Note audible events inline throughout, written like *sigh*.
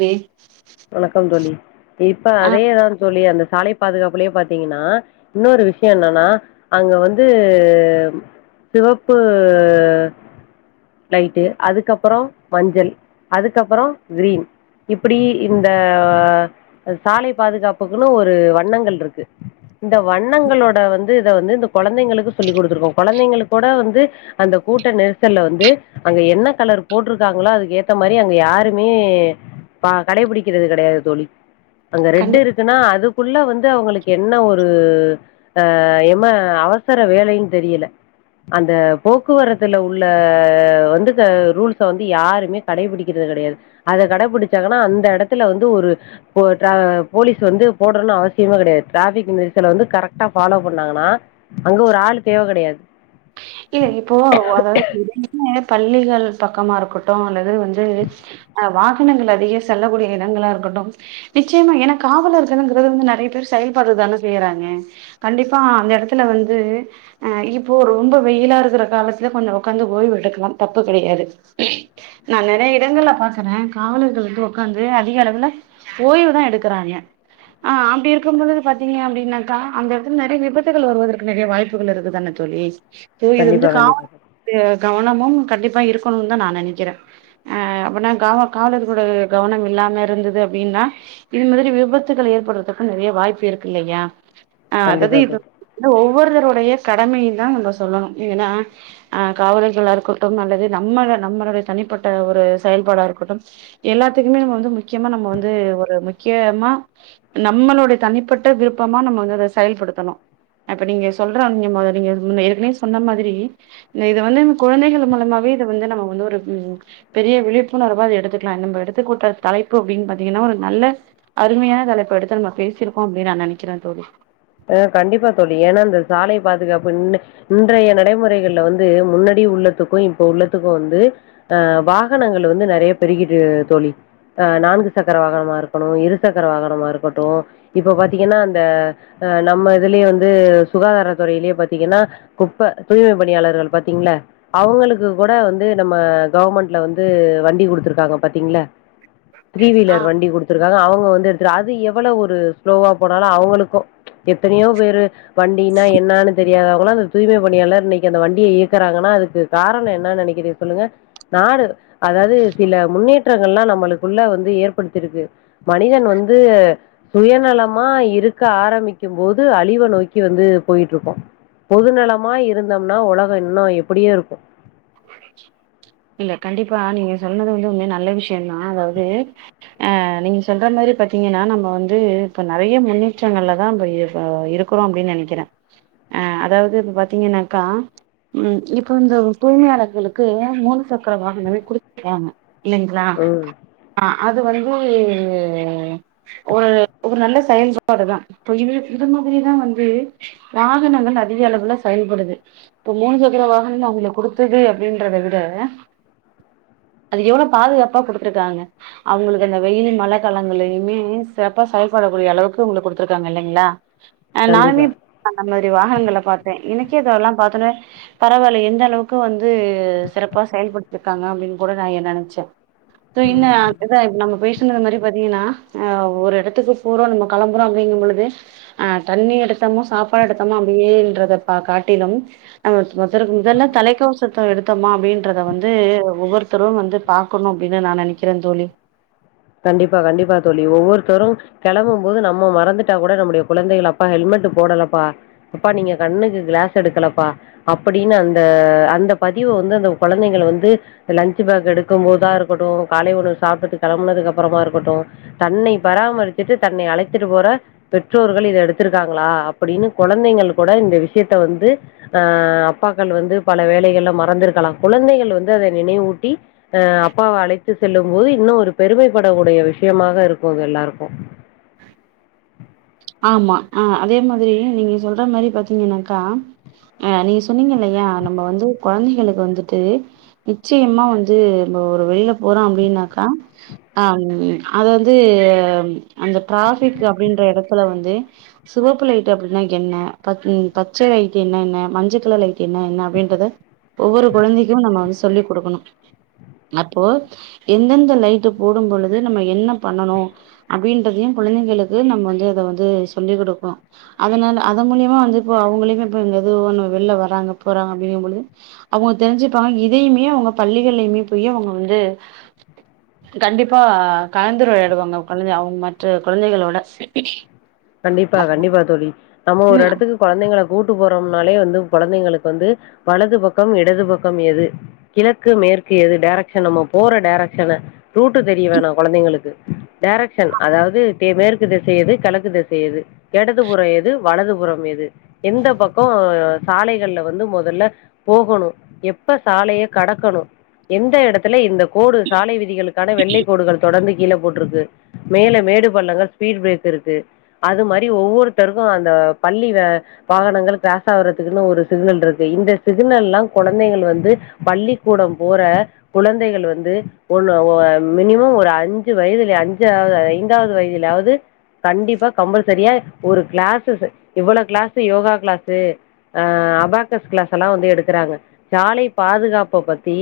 வே வணக்கம் தோழி இப்ப அதேதா தோழி அந்த சாலைப் பாதுகாப்புலேயே பாத்தீங்கன்னா இன்னொரு விஷயோ என்னன்னா அங்க வந்து சிவப்பு லைட்டு அதுக்கப்புறோ மஞ்சள் அதுக்கப்புறோ கிரீன் இப்டீ இந்த சாலை பாதுகாப்புக்குன்னு ஒரு வண்ணங்கள் இருக்கு இந்த வண்ணங்களோட வந்து இத வந்து இந்த கொழந்தைங்களுக்கு சொல்லி் குடுத்துருக்கோ கொழந்தைங்க கூட வந்து அந்த கூட்ட நெரிசல்ல வந்து அங்கே என்ன கலர் போட்டிருக்காங்களோ அதுக்கு ஏத்த மாதிரி அங்கே யாருமே பா கடைபிடிக்கிறது கெடயாது தோழி அங்க கண் ரெட்டு இருக்குன்னா அது ள்ள வந்து அவங்களுக்கு என்ன ஒரு ஆஹ் எம அவசர வேலைன்னு தெரியல அந்த போக்குவரத்துல உள்ள வந்து ரூல்ஸ வந்து யாருமே கடைபிடிக்கிறது கெடயாது அத கடைபிடிச்சாங்கன்னா அந் ந்த எடத்துல வந்து ஒரு - ஒரு ட்ரா போலீஸ் வந்து போடனுன்னு அவசியமே கெடயாது ட்ராஃபிக் நெரிசல வந்து கரெக்ட்டா ஃபாலோ பண்ணாங்கன்னா அங்க ஒரு ஆள் தேவ கெடயாது எ இப்போ அதாவது *unintelligible* பள்ளிகள் பக்கமா இருக்கட்டு அந்த து வந்து அ வா தினங்கள் அதிக செல்லக்கூடிய இடங்களா இருக்கட்டு நிச்சியமா எனா காவலர்களுங்கிறது வந்து நெறைய பேரு செயல்பட்றத் தான செய்யறாங்க கண்டிப்பா அந்த எடத்துல வந்து அ இப்போ ரொம்ப வெய்யிலா இருக்கற காலத்துல கொஞ்சோ ஒக்காந்து ஓய்வு எடுக்கலாம் தப்பு கெடையாது நா நெறைய இடங்கள்ல பாக்குறே காவலர்கள் வந்து உக்காந்து அதிக அளவுல ஓய்வு தா எடுக்கறாங்க ஆ அப்டி இருக்கும்பொழுது பாத்தீங்க அப்டின்னாக்கா அந்த எடத்துல நெறைய விபத்துகள் வருவதற்கு நெறைய வாய்ப்புகள் இருக்கு தான தோழி த்து இது வந்து கண்டிப்பா *inaudible* கண்டிப்பா கவனமும் கண்டிப்பா இருக்கணுன் தா நா நெனைக்கிறே ஆ அப்பன்னா காவ காவலர்களோட கவனம் இல்லாம இருந்தது அப்டின்னா இது மாதிரி விபத்துக்கள் ஏற்பட்றதுக்கூ நெறைய வாய்ப்பு இருக்கு இல்லையா ஆ அதது கண்டிப்பா தோழி *inaudible* ஒவ்வொருதருடைய கடமையுந் தா நம்ப ஸ் சொல்லணும் ஏனா அ காவலர்களா இருக்கட்டும் அல்லது நம்மல நம்மளுடய தனிப்பட்ட ஒரு செயல்பாடா இருக்கட்டும் எல்லாத்துக்குமே வந்து முக்கியமா நம்ம வந்து ஒரு முக்கியமா நம்மளுடைய தனிப்பட்ட விருப்பமா நம்ம வந்து அத செயல்படுத்தணு அப்ப நீங்க சொல்ற *unintelligible* ஏற்கென சொன்ன மாதிரி இந்த இத வந்து குழந்தைகள் மூலமாவே இத வந்து நம்ம வந்து ஒரு ம் பெரிய விழிப்புணர்வா இத எடுத்துக்லா நம்ப எடுத்து கூட்ட தலைப்பு அப்டின் பாத்திங்கனா ஒரு நல்ல அருமையான தலைப்பு எடுத்து நம்ம பேசிருக்கோ அப்டி நா நெனைக்கிறே தோழி அ கண்டிப்பா தோழி ஏனா இந்த சாலை பாதுகாப்பு இன் இன்றைய நடைமுறைகள்ல வந்து முன்னாடி உள்ளத்துக்கு இப்ப உள்ளத்துக்கு வந்து அ வாகனங்கள் வந்து நெறைய பெருகிட்டு தோழி அ நான்கு சக்கர வாகனமா இருக்கணு இரு சக்கர வாகனமா இருக்கட்டு இப்ப பாத்தீங்கன்னா அந்த அஹ் நம்ம இதுலியே வந்து சுகாதாரத்துறையிலியே பாத்தீங்கன்னா குப்ப தூய்மை பணியாளர்கள் பாத்தீங்ள அவுங்களுக்கு கூட வந்து நம்ம கவர்மெண்ட்ல வந்து வண்டி குடுத்துருக்காங்க பாத்தீங்கள்ல த்ரீ ஆ வீலர் வண்டி குடுத்துருக்காங்க அவு இப்ப வந்து ட்றா அது எவ்ள ஒரு ஸ்லோவா போனாலு அவுங்களுக்கூ எத்தனையோ பேரு வண்டினா என்னானு தெரியாதவங்கள்லா அந்த தூய்மை பணியாளர் இன்னிக்கு அந்த வண்டிய இயக்குறாங்கன்னா அதுக்கு காரணோ என்னா நெனைக்கிறீர் சொல்லுங்க நாடு அதாவது சில முன்னேற்றங்கள்லா நம்மளுக்குள்ள வந்து ஏற்படுத்திருக்கு மனிதன் வந்து சுயநலமா இருக்க ஆரம்பி க்கிம்போது அழிவ நோக்கி வந்து போயிட்ருக்கோ பொது நலமா இருந்தம்னா உலகொ இன்னு எப்பிடியு இருக்கு இல்ல கண்டிப்பா நீங்க சொன்னது வந்து ஒமே நல்ல விஷ்யந்தா அதாவது அஹ் நீங்க சொல்ற மாரி பாத்தீங்கன்னா நம்ம வந்து இப்ப நறைய முன்னேற்றங்கள்லதா இப்ப இர் இருக்கறோ அப்டின் நெனைக்கிறே அ அதாவ்து இப்ப பாத்தீங்கன்னாக்கா உம் இப்ப இந்த தூய்மையாளர்களுக்கு மூணு சக்கர வாகனமே குடு *inaudible* இல்லைங்ளா ம் அ அது வந் ஒரு ஒரு ஒரு நல்ல செயல்பாடு தா இப்ப இது இது மாதிரிதா வந்து வாகனங்கள் அதிக அளவுல செயல்படுது இப்ப மூணு சக்கர வாகனமே அவுங்களுக் குடுத் த்தது அப்படின்றத விட அது எவ்ளோ பாதுகாப்பா குடுத்துருக்காங்க அவுங்களுக்கு அந்த வெயில் மழ காலங்களையுமே சிறப்பா செயல்படக்கூடிய அளவுக்கு அவுங்களுக் குடுத்துருக்காங்க இல்லைங்ளா அ கண்டிப்பா நானுமேப் அந்த மாரி வாகனங்கள பாத்தே எனக்கே அதவு எல்லா பாத்தொனே பரவால்ல எந்த அளவுக் ப்ப வந்து சிறப்பா செயல்படுத்திருக்காங்க அப்டின் கூட நா எ நெனைச்சே து இன்னு அததா இப்ப நம்ம பேச சின்னது மாரி பாத்தீங்கன்னா அ ஒரு எடத்துக்கு போறோ நம்ம களம்பறோ அப்டிங்கும் பொழுது அ தண்ணி எடுத்தமோ சாப்பாடெத்தமா அப்டியேன்றத ப காட்டிலும் *unintelligible* முதல்ல தலைக் த்தோசத்த எடுத்தமா அப்டின்றத வந்து ஒவ்வொருத்தரு வந்து பாக்கணு அப்டினு நா நெனைக்கிறந் தோழி கண்டிப்பா கண்டிப்பா தோழி ஒவ்வொருத்தரு கெளம்பும் போது நம்ம மறந்துட்டா கூட நம்முடைய குழந்தைகள் அப்பா ஹெல்மெட்டு போடலப்பா அப்பா நீங்க கண்ணுக்கு கிளாஸ் எடுக்கலப்பா அப்படினு அந்த அந்த பதிவ வந்து அந்த குழந்தைங்கள வந்து லன்ச் பேக் எடுக்கும் போதா இருக்கட்டு காலை உணவு சாப்பிட்டு கெளம்பனதுக்கு அப் ப்பறமா இருக்கட்டு தன்னை பராமரிச்சுட்டு தன்னை அழைத்துட்டு போற பெற்றோர்கள் இத எடுத்திருக்காங்களா அப்படின்னு கொழந்தைகள் கூட இந்த விஷ்யத்த வந்து ஆ அப்பாக்கள் வந்து பல வேலைகள்ல மறந்துருக்கலா குழந்தைகள் வந்து அத நினைவூட்டி அ அப்பாவ அழைத்து செல்லும் போது இன்னு ஒரு பெருமை படக்கூடிய விஷயமாக இருக்கு அது எல்லாருக்கு ஆமா அ அதே மாதிரி நீங்க சொல்ற மாதிரி பாத்தீங்கன்னாக்கா அ நீங்க சொன்னீங்க இல்லையா நம்ம வந்து கொழந்தைகளுக்கு வந்துட்டு நிச்சயமா வந்து ம்ப ஒரு வெளியில போறோ அப்டின்னாக்கா அம் அது வந்து அந்த டிராஃபிக் அப்டின்ற எடத் தல வந்து சிவப்பு லைட்டு அப்டின்னா என்ன பச் பச்சை லைட்டு என்னென்ன மஞ்ச கலர் லைட் என்ன என்ன அப்டின்றத ஒவ்வொரு குழந்தைக்கு நம்ம வந்து சொல்லிக் குடுக்கணு அப்போ எந்தெந்த லைட்டு போடும் பொழுது நம்ம என்ன பண்ணனு அப்டின்றதையு குழந்தைங்களுக்கு நம் வந்து இத வந்து சொல்லிக் குடுக்குனு அதனால அத மூலியமா வந்து இப்போ அவுங்களையுமே இப்ப எங்க எதோ ஒன்னு வெள்ல வர்றாங்க போறாங்க அப்டிங்கம்பொழுது அவுங்க தெரிஞ்சுப்பாங்க இதையுமே அவுங்க பள்ளிகள்லயுமே போயி அவுங்க வந்து *inaudible* கண்டிப்பா கலந்துர வெளையாடுவாங்க குழந்த அவுங்க மற்ற குழந்தைகளோட கண்டிப்பா கண்டிப்பா தோழி நம்ம ஒரு ம் எடத்துக்கு கொழந்தைங்கல கூட்டு போறம்னாலே வந்து கொழந்தைங்களுக்கு வந்து வலது பக்கம் இடது பக்கம் எது கிழக்கு மேற்கு எது டேரக்ஷன் நம்ம போற டேரக்ஷன் ரூட்டு தெரிய வேணா கொழந்தைங்களுக்கு டேரக்ஷன் அதாவது டே மேற்கு திசை எது கெழக்கு தி சை எது எடது புறோ எது வலது புறம் எது எந்த பக்கோ சாலைகள்ல வந்து மொதல்ல போகணு எப்ப சாலைய கடக்கணு எந்த எடத்துல இந்த கோடு சாலை விதிகளுக்கான வெள்ளை கோடுகள் தொடர்ந்து கீழ போட்ருக்கு மேல மேடு பள்ளங்கள் ஸ்பீட் பிரேக் இருக்கு அது மாரி ஒவ்வொருத்தருக்கு அந்த பள்ளி வே வாகனங்கள் கிராஸ் ஆவறதுக்குனு ஒரு சிக்னல் இருக்கு இந்த சிக்னல்லா கொழந்தைங்கள் வந்து பள்ளிக்கூடம் போற குழந்தைகள் வந்து ஒன்னு ஒ மினிமம் ஒரு அஞ்சு வயதுல அஞ்சாவது ஐந்தாவது வயதுலயாவது கண்டிப்பா கம்பல்சரியா ஒரு கிளாசஸ் இவ்வளோ class yoga class abacus class எல்லா வந்து எடுக்கறாங்க சாலை பாதுகாப்ப பத்தி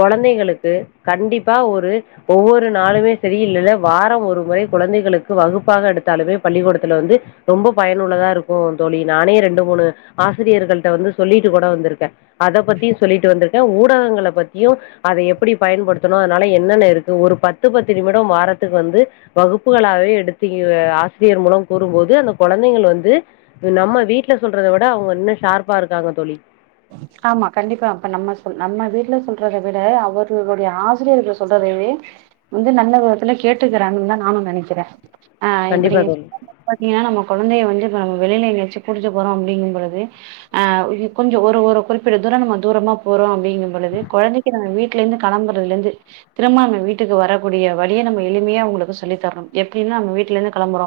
கொழந்தைகளுக்கு கண்டிப்பா ஒரு ஒவ்வொரு நாளுமே செரியில்ல வாரம் ஒரு முறை குழந்தைகளுக்கு வகுப்பாக எடுத்தாலுமே பள்ளிக்கூடத்துல வந்து ரொம்ப பயனுள்ளதா இருக்கு தோழி நானே ரெண்டு மூணு ஆசிரியர்கள்ட்ட வந்து சொல்லிட்டு கூட வந்திருக்கே அத பத்தியு சொல்லிட்டு வந்திருக்கே ஊடகங்கள பத்தியு அத எப்பிடி பயன்படுத்தணு அதனால என்னென்ன இருக்கு ஒரு பத்து பத்து நிமிடம் வாரத்துக்கு வந்து வகுப்புகளாவே எடுத்து *unintelligible* கொரியர் மூலம் கூறும்போது அந்த கெழந்தைங்கள வந்து நம்ம வீட்ல சொல்றத விட அவங்க இன்னு ஷார்ப்பா இருக்காங்க தோழி ஆமா கண்டிப்பா அப்ப நம்ம சொ நம்ம வீட்ல சொல்றத விட அவருகளுடய ஆசிரியர்கள் சொல்றதவே வந்து நல்ல விதத்துல கேட்டுக்கிறாங்குதா நானு நெனைக்கிற ஆ இப்டி கண்டிப்பா தோழி பாத்தீங்கன்னா நம்ம கெழந்தைய வந்து நம்ம வெளியில எங்காச்சு கூட்டிட்டு போறோம் அப்டிங்கும்பொழுது கொஞ்சம் ஒரு ஒரு குறிப்பிட்ட தூரம் நம்ம தூரமா போறோ அப்டிங்கும் பொழுது கெழந்திக்கு நம் வீட்ல இருந்து கிம்புறதுலே இருந்து திரும்ப நம்ம வீட்டுக்கு வரக்கூடிய வழியை நம்ம எளிமையா உங்களுக்கு சொல்லி தரணு எப்டின்னா நம்ம வீட்ல இருந்து கிளம்புறோ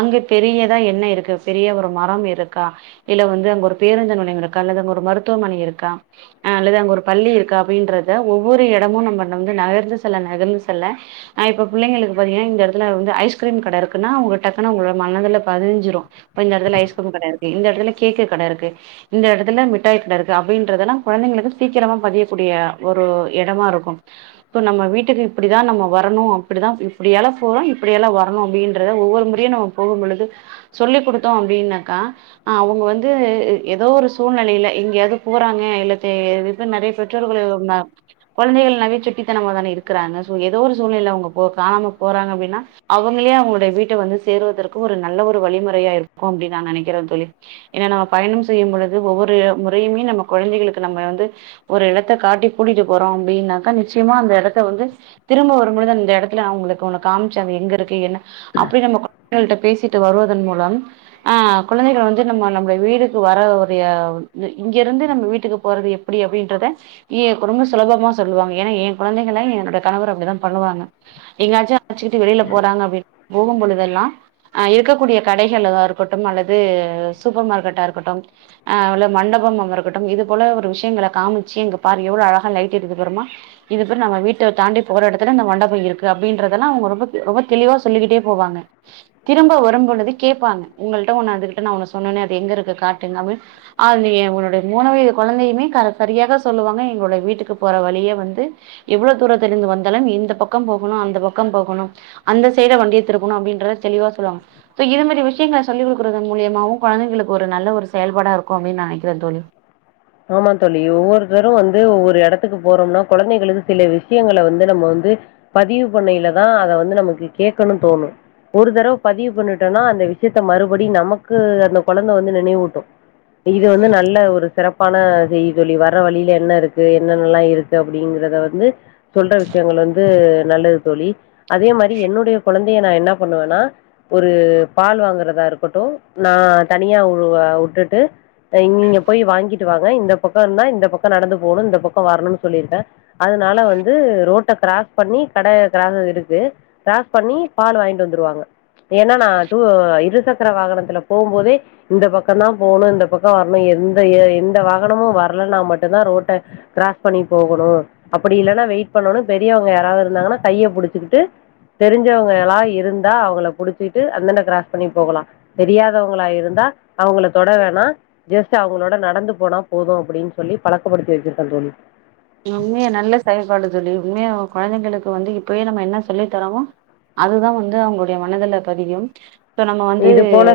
அங்கு பெரியதா என்ன இருக்கு பெரிய ஒரு மரம் இருக்கா இல்ல வந்து அங்க ஒரு பேருந்து நிலைய ஒரு மருத்துவமனை இருக்கா அல்லது அங்க ஒரு பள்ளி இருக்கா அப்படின்றத ஒவ்வொரு இடமும் நம்ம வந்து நகர்ந்து செல்ல நகந்து செல்லஹ்ப்ப இப்போ பிள்ளைங்களுக்கு பாத்தீங்கன்னா இந்த இடத்துல வந்து ஐஸ்கிரீம் கட இருக்குன்னா டக்குனு மனதுல பதிஞ்சிரோ இந்த இடத்துல ஐஸ்கிரீம் கட இருக்கு இந்த இடத்துல கேக்கு கட இருக்கு இந்த இடத்துல மிட்டாய் கட இருக்கு அப்படின்றதெல்லாம் குழந்தைங்களுக்கு சீக்கிரமா பதியக்கூடிய ஒரு இடமா இருக்கும் இப்போ நம்ம வீட்டுக்கு இப்படிதான் நம்ம வரணும் அப்படிதான் இப்படியல்லாம் போறோம் இப்படியெல்லாம் வரணும் அப்படின்றத ஒவ்வொரு முறையும் நம்ம போகும் பொழுது சொல்லிக் கொடுத்தோம் அப்படின்னாக்கா அவங்க வந்து ஏதோ ஒரு சூழ்நிலையில இங்கேயாவது போறாங்க இல்ல நிறைய பெற்றோர்கள் குழந்தைகள் நாவே சுட்டித்தனமாவே தானே இருக்கிறாங்க சோ ஏதோ ஒரு சூழ்நிலையில அவங்க போ காணாம போறாங்க அப்படின்னா அவங்களே அவங்களுடைய வீட்ட வந்து சேர்வதற்கு ஒரு நல்ல ஒரு வழிமுறையா இருக்கும் அப்படின்னு நாங்க நினைக்கிறோன் தோலி ஏன்னா நம்ம பயணம் செய்யும் பொழுது ஒவ்வொரு முறையுமே நம்ம குழந்தைகளுக்கு நம்ம வந்து ஒரு இடத்தை காட்டி கூட்டிட்டு போறோம் அப்படின்னாக்கா நிச்சயமா அந்த இடத்த வந்து திரும்ப வரும் பொழுது அந்த இடத்துல அவங்களுக்கு காமிச்ச அ எங்க இருக்கு என்ன அப்படி நம்ம குழந்தை பேசிட்டு வருவதன் மூலம் ஆஹ் குழந்தைகள் வந்து நம்ம நம்டைய வீடு வர இங்க இருந்து நம்ம வீட்டுக்கு போறது எப்டி அப்டின்றத ரொம்ப சுலபமா சொல்லுவாங்க ஏன்னா என் கெழந்தைங்கள என்னுடைய கணவர் அப்படிதா பண்ணுவாங்க எங்காச்சும் அழச்சுகிட்டு வெளியில போறாங்க அ போகும் பொழுதுதல்லாம் ஹ இருக்கக்கூடிய கடைகள் இருக்கட்டும் அது சூப்பர் மார்க்கெட்டா இருக்கும் மண்டபம் இருக்கட்டும் இது போல ஒரு விஷயங்களை காமிச்சுங்க பாரு எவ்ளோ அழகா லைட் எறியிது பாருமா இது நம்ம வீட்ட தாண்டி போற இடத்துல இந்த மண்டபம் இருக்கு அப்படி என்றது எல்லா ரொம்ப தெளிவா சொல்லிக்கிட்டே போவாங்க திரும்ப வரும்பது கேபாங்க உங்ககிட்ட ஒன்னு நா சொன்னேனே அது எங்க இருக்கு அத வந்து என்னுடைய மூனுவயது குழந்தையுமே சரியாக சொல்லுவாங்க எங்களுடைய வீட்டுக்கு போற வலிய வந்து எவ்வளவு தூரத்த இருந்து வந்தாலும் இந்த பக்கம் போகணும் அந்த பக்கம் போகணும் அந்த சைட வண்டியதிருபணும் அப்டின்ற தெளிவா சொல்லுவாங்க இதமாரி விஷயங்கள சொல்லிகடுற மூலயமாவும் குழந்தைகளுக்கு ஒரு நல்ல ஒரு செயல்பாடா இருக்கு அப்டின்னு நா நெனைக்கிறேன் தோழி ஆமா தோழி ஒவ்வொருத்தரும் வந்து ஒவ்வொரு எடத்துக்கு போறோம்னா கெழந்திகளுக்கு சில விஷயங்களை வந்து நம்ம வந்து பதிவு பண்ணியிலதா அத வந்து நமக்கு கேட்கணு தோணு ஒரு தடவ பதிவு பண்ணிட்டோம்னா அந்த விஷயத்த மறுபடி நமக்கு அந்த கெழந்த வந்து நினைவுட்டும் இது வந்து நல்ல ஒரு சிறப்பு பண செய்ய சொல்லி வர்ற வழியில என்ன இருக்கு என்னென்னல்லாம் இருக்கு அப்படிங்கறத வந்து சொல்ற விஷயங்கள் வந்து நல்லது தோழி அதே மாரி என்னுடைய கெழந்தய நா என்ன பண்ணுவேன்னா ஒரு பால் வாங்குறதா இருக்கட்டு நா தனியா வுட்டுட்டு இங்க இங்க போய் வாங்கி இந்தப் பக்கம் நா இந்த பக்கம் தா நடந்து போகணு இந்தப் பக்கம் வரணும்னு சொல்லி இருக்க அதனால வந்து ரோட்ட கிராஸ் பண்ணி கட காரணர்ல இருக்கு கிராஸ் பண்ணி பால் வாங்கிட்டு வந்துடுவாங்க ஏனா நா டு இருசக்கர வாகனத்தில போகும்போதே இந்த பக்கம் தா போணு இந்த பக்கம் வரணு எந்த வாகனமு வரலனா மட்டு தா ரோட்ட கிராஸ் பண்ணி போகணு‌ அப்டி இல்லனா வெயிட் பண்ணனு பெரியவங்க யாராவது இருந்தாங்கன்னா கைய புடிச்சுகிட்டு தெரிஞ்சவங்களா இருந்தா அவங்கள புடிச்சுகிட்டு அதாண்டா கிராஸ் பண்ணி போகலா தெரியாதவங்களா இருந்தா அவங்கள தொட வேணா ஜஸ்ட் அவங்களோட நடந்து போனா போது அப்டின்னு சொல்லி பழக்கப்படுத்தி வெச்சிருக்க தோழி உண்மையா நல்ல செயல் பாடு தோழி உண்மையா கெழந்திங்க கெழந்திகளுக்கு இப்பவே நம்ம என்ன சொல்லி தரோமோ அதுதா வந்து அவங்களுடைய மனதுல பதியும் சோ நம்ம வந்து இது போல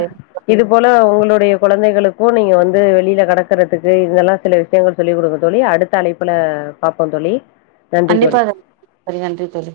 இது போல உங்களுடைய கெழந்திகளுக்கு நீங்க வந்து வெளியில கிடக்கறதுக்கு இதெல்லாம் சில விஷயங்கள் சொல்லி கொடுங்க தோழி அடுத்த அழைப்புல பாப்போம் தோழி நன்றி தோழி கண்டிப்பா செரி நன்றி தோழி